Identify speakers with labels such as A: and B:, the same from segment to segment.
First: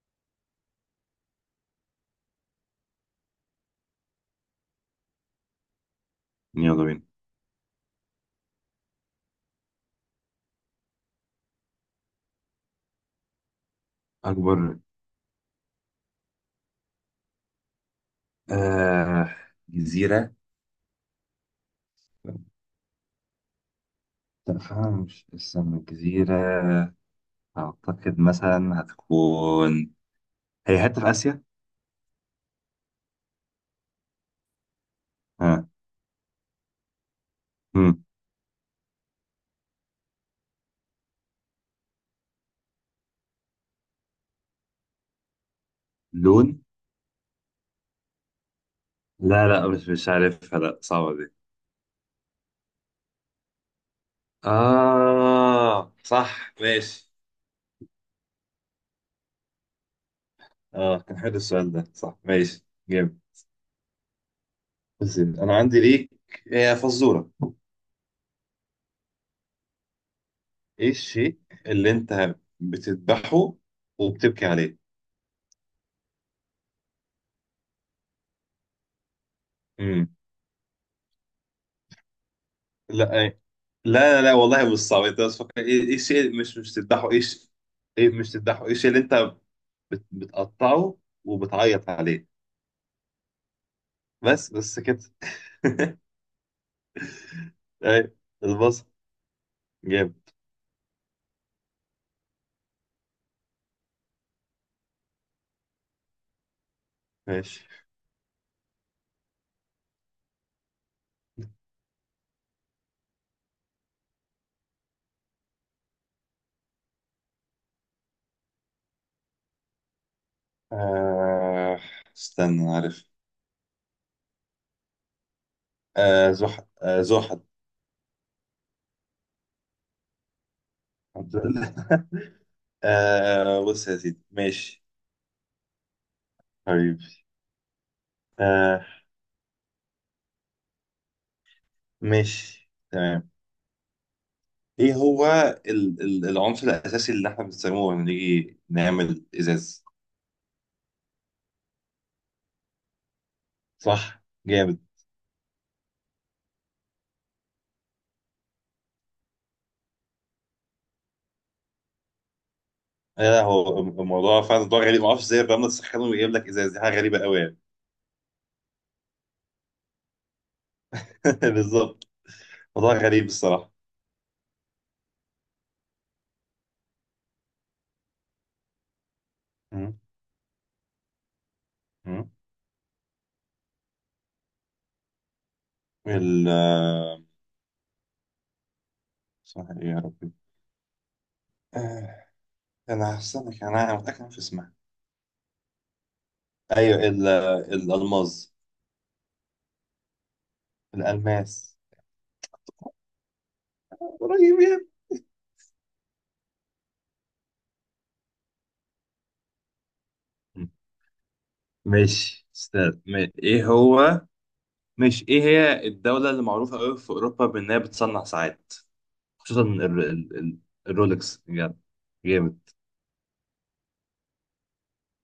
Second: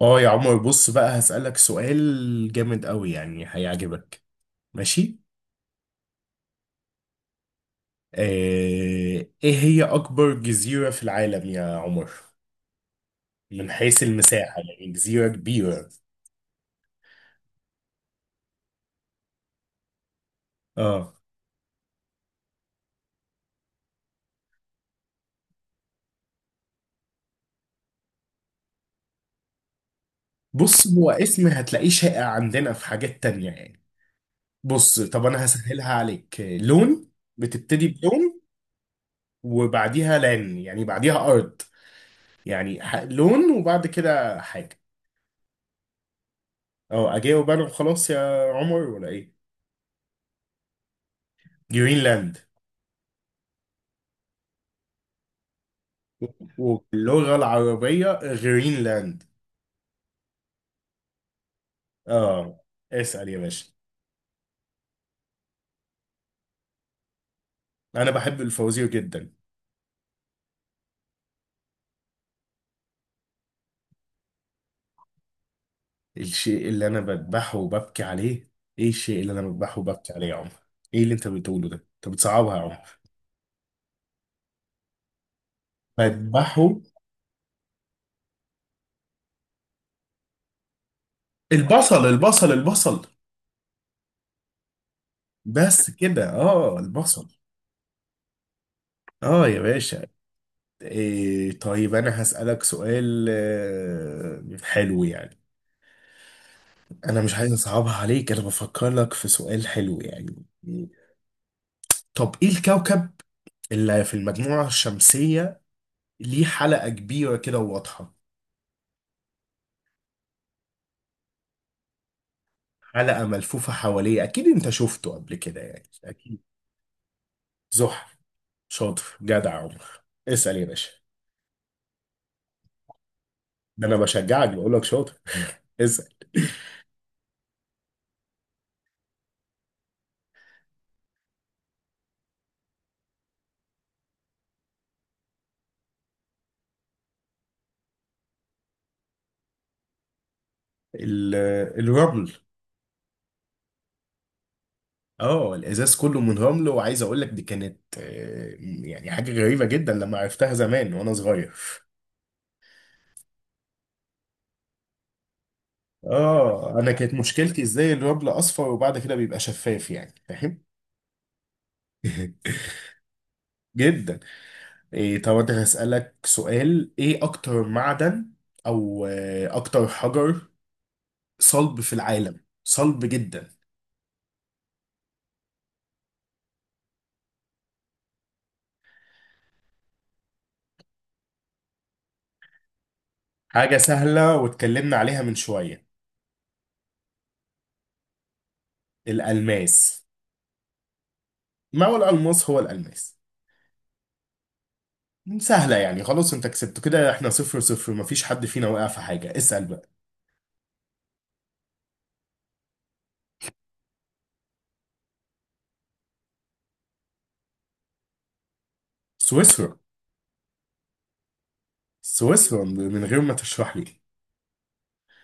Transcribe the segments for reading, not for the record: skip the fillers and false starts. A: اه يا عمر، بص بقى هسألك سؤال جامد قوي يعني هيعجبك. ماشي.
B: يلا بينا.
A: آه، ايه هي اكبر جزيرة في العالم يا عمر؟ من حيث المساحة،
B: أكبر.
A: يعني جزيرة كبيرة.
B: آه. جزيرة.
A: اه.
B: لا، فعلا مش استنى جزيرة. أعتقد مثلا هتكون هي
A: بص،
B: حتة
A: هو
B: في آسيا.
A: اسم هتلاقيه شائع عندنا في حاجات تانية يعني. بص، طب انا
B: ها.
A: هسهلها عليك. لون. بتبتدي
B: مم.
A: بلون، وبعديها لان يعني بعديها ارض. يعني لون وبعد كده حاجة.
B: لون.
A: اه اجاوب انا وخلاص يا عمر ولا ايه؟
B: لا، لا، مش عارفها، لا، صعبة دي.
A: جرينلاند.
B: آه، صح، ماشي.
A: واللغة العربية غرينلاند.
B: آه، كان حلو السؤال ده، صح،
A: اه.
B: ماشي، جامد.
A: اسأل يا باشا.
B: بس أنا عندي ليك، هي فزورة.
A: انا بحب الفوازير جدا.
B: إيه الشيء اللي أنت بتذبحه وبتبكي عليه؟
A: الشيء اللي انا بذبحه وببكي عليه. ايه الشيء اللي انا بذبحه
B: مم.
A: وببكي عليه يا عمر؟ ايه اللي انت بتقوله ده؟ انت بتصعبها يا عمر.
B: لا، لا، لا، لا، والله مش صعب، انت بس فكر، ايه الشيء مش
A: بذبحه.
B: مش تذبحه، ايه ايه، مش تذبحه، ايه الشيء اللي انت بتقطعه وبتعيط
A: البصل
B: عليه؟
A: البصل البصل.
B: بس بس كده.
A: بس كده، اه، البصل.
B: ايه، البصل.
A: اه يا باشا.
B: جامد.
A: إيه، طيب انا هسألك سؤال حلو يعني. انا مش عايز
B: ماشي،
A: اصعبها عليك، انا بفكر لك في سؤال حلو يعني. طب ايه الكوكب اللي في المجموعة الشمسية ليه حلقة كبيرة كده وواضحة؟
B: آه استنى، عارف.
A: حلقة ملفوفة حواليه، أكيد أنت شفته قبل كده يعني،
B: آه،
A: أكيد.
B: زحل، آه، زحل.
A: زحل. شاطر، جدع عمر. اسأل يا باشا.
B: آه،
A: ده
B: بص
A: أنا
B: يا سيدي،
A: بشجعك بقول لك
B: ماشي.
A: شاطر. اسأل.
B: حبيبي، آه ماشي، تمام. ايه هو العنصر الاساسي اللي احنا بنستخدمه لما نيجي نعمل ازاز؟
A: ال- الرمل.
B: صح، جامد.
A: اه الازاز كله من رمل، وعايز اقول لك دي كانت يعني حاجه غريبه جدا لما عرفتها زمان وانا صغير.
B: هو الموضوع فعلا موضوع غريب. ما اعرفش ازاي الرمله تسخنه ويجيب لك ازاز،
A: اه
B: دي
A: انا
B: حاجه
A: كانت
B: غريبه قوي يعني.
A: مشكلتي ازاي الرمل اصفر وبعد كده بيبقى شفاف، يعني فاهم.
B: بالظبط. موضوع غريب الصراحه.
A: جدا. إيه، طب أنا هسألك سؤال، إيه أكتر معدن أو أكتر
B: مم.
A: حجر صلب في
B: مم.
A: العالم، صلب جدا؟
B: ال آه، اسمها ايه يا ربي؟ آه، انا هستنى.
A: حاجة
B: أنا متاكد إن
A: سهلة
B: في اسمها.
A: واتكلمنا عليها من شوية.
B: ايوه، الالماس.
A: الألماس.
B: الالماس.
A: ما هو الألماس، هو الألماس.
B: قريب يعني.
A: سهلة يعني، خلاص أنت كسبت كده. إحنا صفر صفر، مفيش حد فينا وقع في حاجة. اسأل بقى.
B: مم. ماشي استاذ، ايه هو مش ايه هي الدوله اللي معروفه قوي في اوروبا بانها بتصنع ساعات؟ خصوصا
A: سويسرا.
B: الرولكس يعني. جامد.
A: سويسرا من غير ما تشرح لي.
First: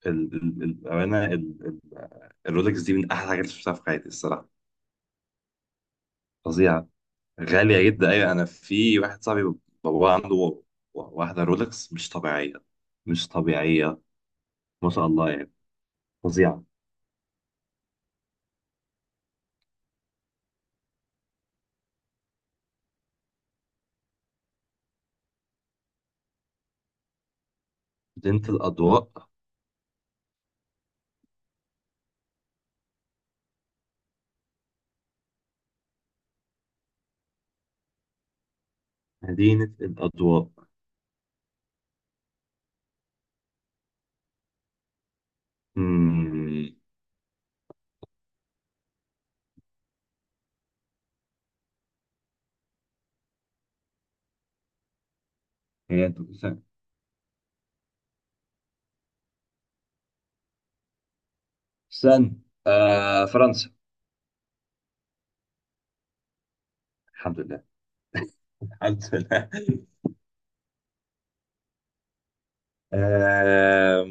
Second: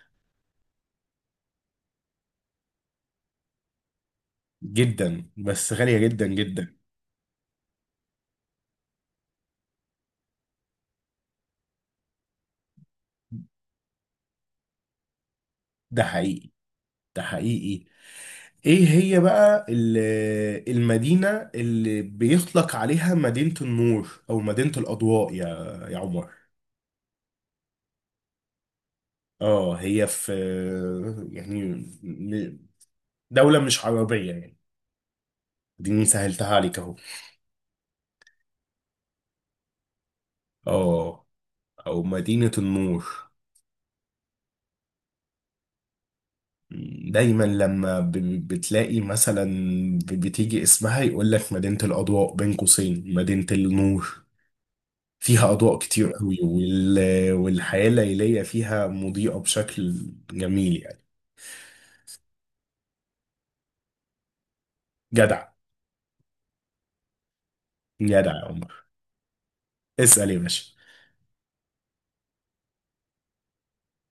B: الأمانة، ال- الرولكس دي من أحلى الحاجات اللي شفتها في حياتي الصراحة.
A: جدا، بس غالية جدا جدا.
B: فظيعة. غالية جدا، أيوة، أنا في واحد صاحبي بابا عنده واحدة رولكس مش طبيعية. مش طبيعية. ما شاء الله يعني.
A: ده حقيقي.
B: فظيعة.
A: ده حقيقي. ايه هي بقى المدينة اللي بيطلق عليها مدينة النور او مدينة الاضواء يا عمر؟
B: مدينة الأضواء.
A: اه، هي في يعني، م- دولة مش عربية يعني. دي سهلتها عليك اهو.
B: مدينة الأضواء.
A: اه، او مدينة النور.
B: مم.
A: دايما لما بتلاقي مثلا بتيجي اسمها يقول لك مدينة الاضواء بين قوسين مدينة النور. فيها أضواء كتير
B: هي
A: قوي، والحياة الليلية فيها مضيئة بشكل جميل يعني.
B: سن آه فرنسا.
A: جدع،
B: الحمد لله.
A: جدع يا عمر.
B: الحمد لله.
A: اسأل يا باشا.
B: آه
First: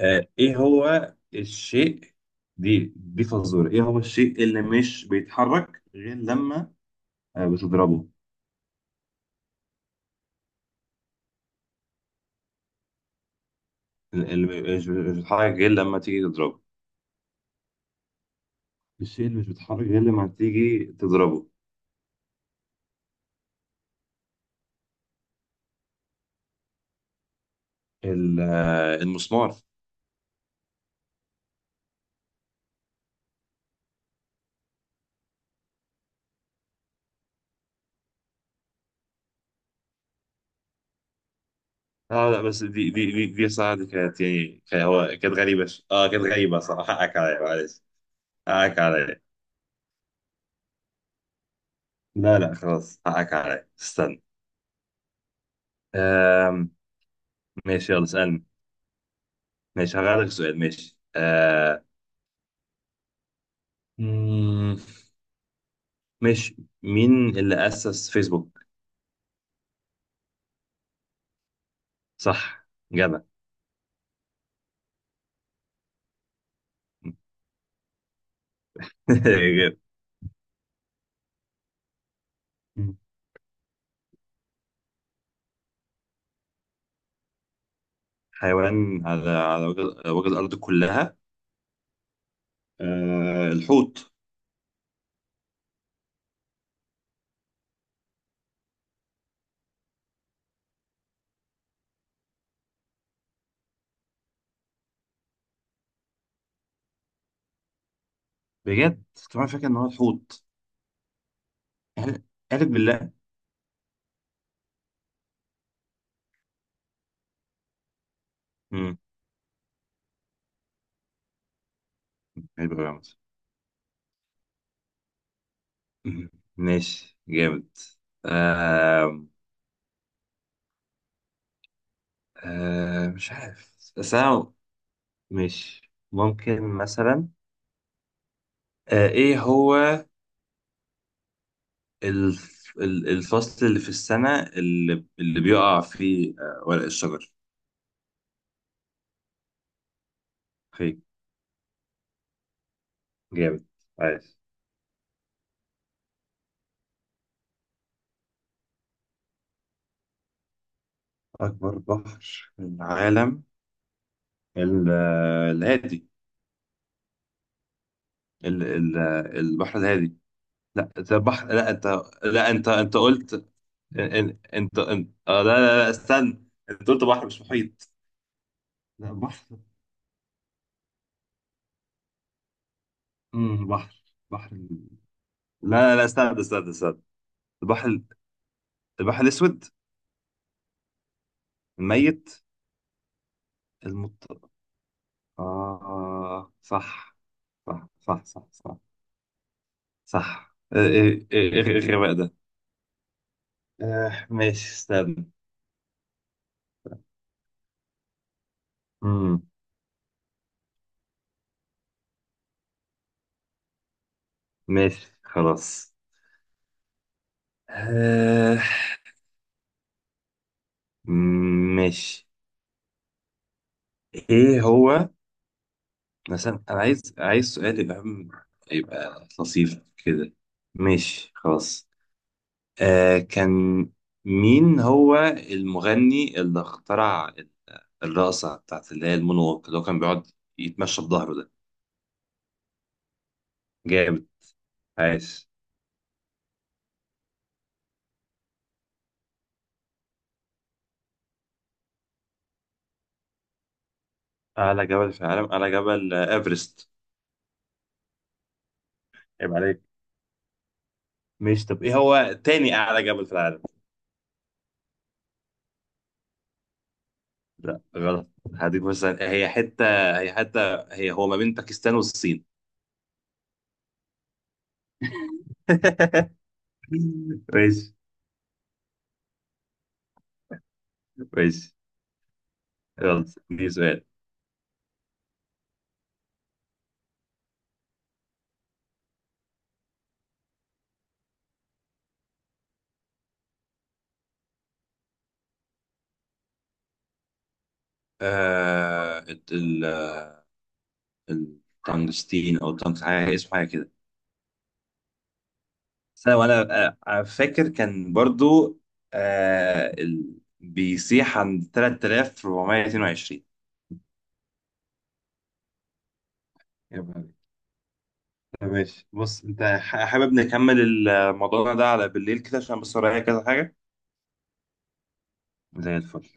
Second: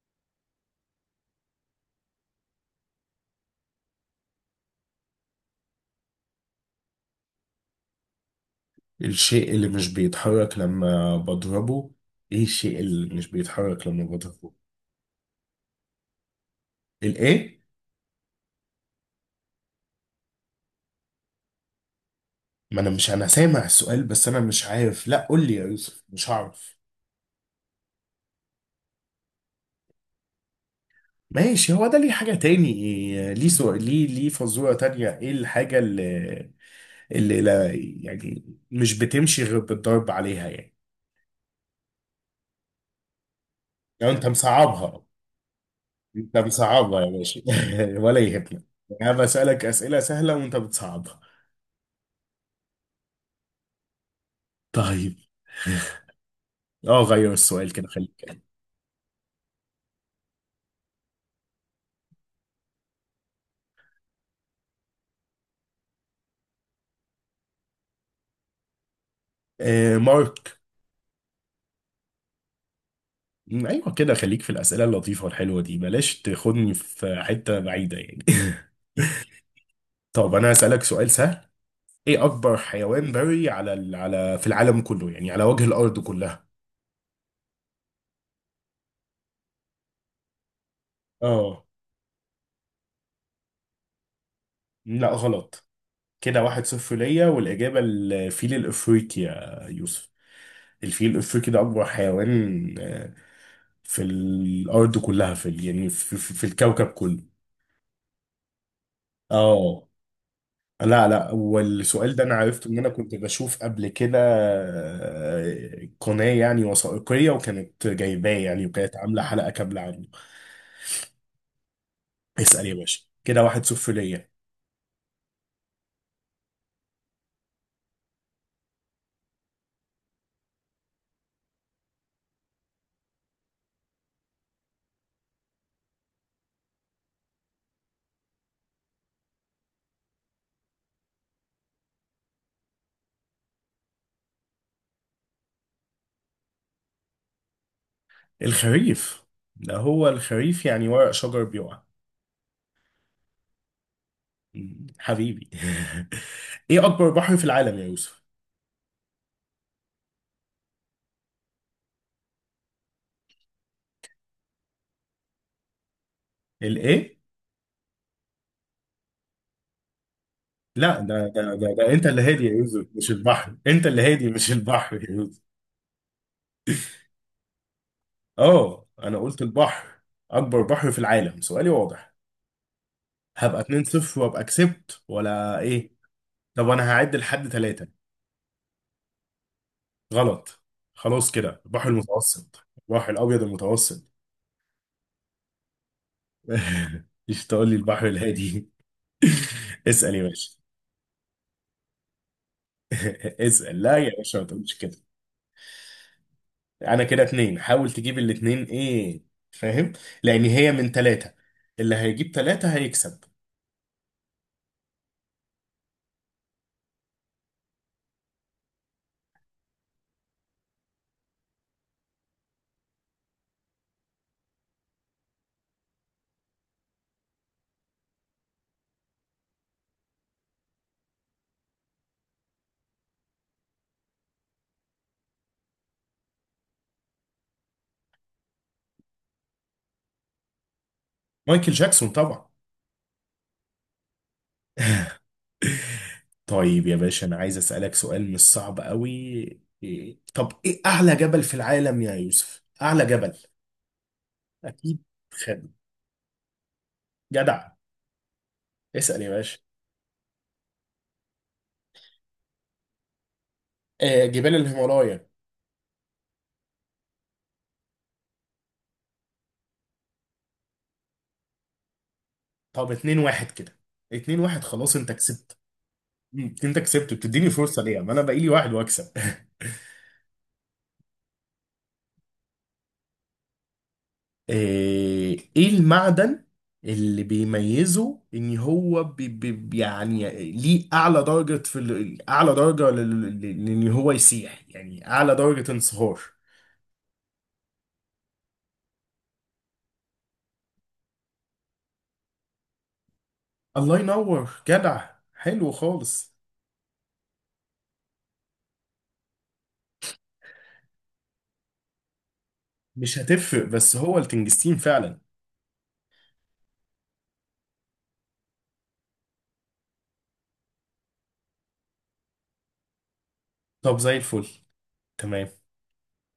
B: ايه هو الشيء. دي فزورة، ايه هو الشيء اللي مش بيتحرك غير لما بتضربه؟
A: الشيء اللي مش بيتحرك لما بضربه. ايه الشيء اللي مش بيتحرك لما
B: اللي
A: بضربه؟
B: مش بيتحرك غير لما تيجي تضربه.
A: الايه؟
B: الشيء اللي مش بيتحرك غير لما تيجي تضربه.
A: ما انا مش، انا سامع السؤال، بس انا مش عارف، لا قول لي يا يوسف مش هعرف.
B: المسمار.
A: ماشي، هو ده؟ ليه حاجة تاني؟ إيه ليه سؤال؟ ليه فزورة تانية، ايه الحاجة اللي لا يعني مش بتمشي غير بالضرب عليها يعني؟
B: اه، لا بس دي صراحة، دي
A: لو
B: كانت
A: انت
B: يعني
A: مصعبها،
B: هو كانت غريبة، كانت
A: انت
B: غريبة صراحة،
A: بتصعبها يا
B: حقك
A: باشا.
B: عليا معلش.
A: ولا يهمك يعني.
B: حقك
A: انا
B: عليا.
A: بسألك أسئلة سهلة وانت بتصعبها.
B: لا، لا، خلاص، حقك عليا، استنى.
A: طيب.
B: آم،
A: اه غير السؤال كده،
B: ماشي، يلا
A: خليك.
B: اسألني. ماشي، هغير لك سؤال، ماشي. آه، ماشي. مين اللي أسس فيسبوك؟
A: آه مارك.
B: صح. جدع.
A: ايوه كده، خليك في الأسئلة اللطيفة والحلوة دي، بلاش تاخدني في حتة بعيدة يعني. طب انا هسألك سؤال سهل. ايه اكبر
B: مم.
A: حيوان بري على على في العالم كله، يعني على وجه الارض كلها؟
B: حيوان على وجه الأرض كلها.
A: اه.
B: آه، الحوت.
A: لا غلط. كده واحد صفر ليا، والإجابة الفيل الأفريقي يا يوسف. الفيل الأفريقي ده أكبر حيوان في الارض كلها، يعني في الكوكب كله.
B: بجد. كمان فاكر إن
A: اه.
B: هو الحوت.
A: لا لا، والسؤال ده انا عرفته
B: قالب
A: ان انا
B: بالله.
A: كنت بشوف قبل كده قناة يعني وثائقية، وكانت جايباه يعني، وكانت
B: مم.
A: عاملة حلقة كاملة عنه. اسأل
B: غريب
A: يا
B: أوي يا عمر.
A: باشا، كده واحد صفر ليا.
B: مم. ماشي، جامد. آه مش عارف بس أنا ماشي، ممكن مثلا. إيه هو الفصل اللي في السنة اللي بيقع فيه ورق الشجر؟
A: الخريف. ده هو الخريف يعني، ورق شجر بيقع.
B: جامد. عايز.
A: حبيبي. ايه اكبر بحر في العالم يا يوسف؟
B: أكبر بحر في العالم، ال- الهادي،
A: الايه؟
B: ال- ال- البحر الهادي. لا
A: لا،
B: انت
A: ده
B: بحر،
A: ده
B: لا
A: ده,
B: انت.
A: ده انت اللي هادي
B: لا،
A: يا
B: انت
A: يوسف،
B: انت
A: مش
B: قلت.
A: البحر، انت
B: ان-
A: اللي هادي
B: ان-
A: مش
B: انت
A: البحر
B: انت
A: يا...
B: آه لا، لا، لا، استنى، انت قلت بحر مش محيط.
A: اه
B: لا
A: انا قلت
B: بحر.
A: البحر، اكبر بحر في العالم، سؤالي واضح. هبقى 2
B: بحر.
A: 0 وابقى
B: بحر
A: كسبت ولا
B: لا،
A: ايه؟
B: لا، لا، استنى،
A: طب
B: استنى،
A: انا
B: استنى.
A: هعد لحد
B: البحر
A: ثلاثة.
B: البحر الاسود.
A: غلط. خلاص كده، البحر
B: الميت.
A: المتوسط، البحر الابيض المتوسط.
B: المط اه، صح
A: مش تقول لي
B: صح.
A: البحر
B: صح، صح،
A: الهادي.
B: صح،
A: اسال يا باشا.
B: صح، ايه ايه إيه إيه الغباء ده؟
A: اسال لا يا باشا، ما
B: ماشي،
A: تقولش كده.
B: استنى.
A: انا كده اتنين، حاول تجيب الاتنين ايه، فاهم؟ لان هي من ثلاثة، اللي هيجيب ثلاثة هيكسب.
B: ماشي، خلاص. آه ماشي. ايه هو مثلا، انا عايز، سؤال يبقى يبقى لطيف كده. ماشي، خلاص. كان. مين هو المغني اللي اخترع الرقصة بتاعت اللي هي المونوك، اللي هو كان بيقعد يتمشى بظهره ده؟
A: مايكل جاكسون طبعا.
B: جامد. عايش.
A: طيب يا باشا، انا عايز اسالك سؤال مش صعب قوي. طب ايه اعلى جبل في العالم يا يوسف؟ اعلى جبل.
B: أعلى
A: اكيد.
B: جبل في العالم،
A: خد.
B: أعلى جبل، إيفرست.
A: جدع. اسال يا
B: عيب
A: باشا.
B: عليك. ماشي، طب إيه هو تاني أعلى جبل في العالم؟
A: آه جبال الهيمالايا.
B: لا، غلط. هديك مثلا، هي حتة، هو ما بين باكستان والصين.
A: طب اتنين واحد كده، اتنين واحد، خلاص انت كسبت. انت كسبت، بتديني فرصه
B: ماشي،
A: ليه؟ ما انا بقى لي واحد واكسب.
B: ماشي، يلا، دي سؤال.
A: ايه، إيه المعدن اللي بيميزه ان هو بي يعني ليه اعلى درجة في اعلى درجة لان هو يسيح، يعني اعلى درجة انصهار؟
B: آه الت- ال ال- التنجستين او التنجستين، حاجة اسمه حاجة كده.
A: الله ينور، جدع، حلو خالص.
B: سنة وانا، فاكر كان برضو. آه ال... بيسيح عند
A: مش
B: 3422.
A: هتفرق بس هو التنجستين فعلا.
B: يا بابا. طب ماشي، بص انت حابب نكمل الموضوع ده على بالليل كده، عشان بس ورايا كذا حاجة.
A: طب زي الفل. تمام.
B: زي الفل.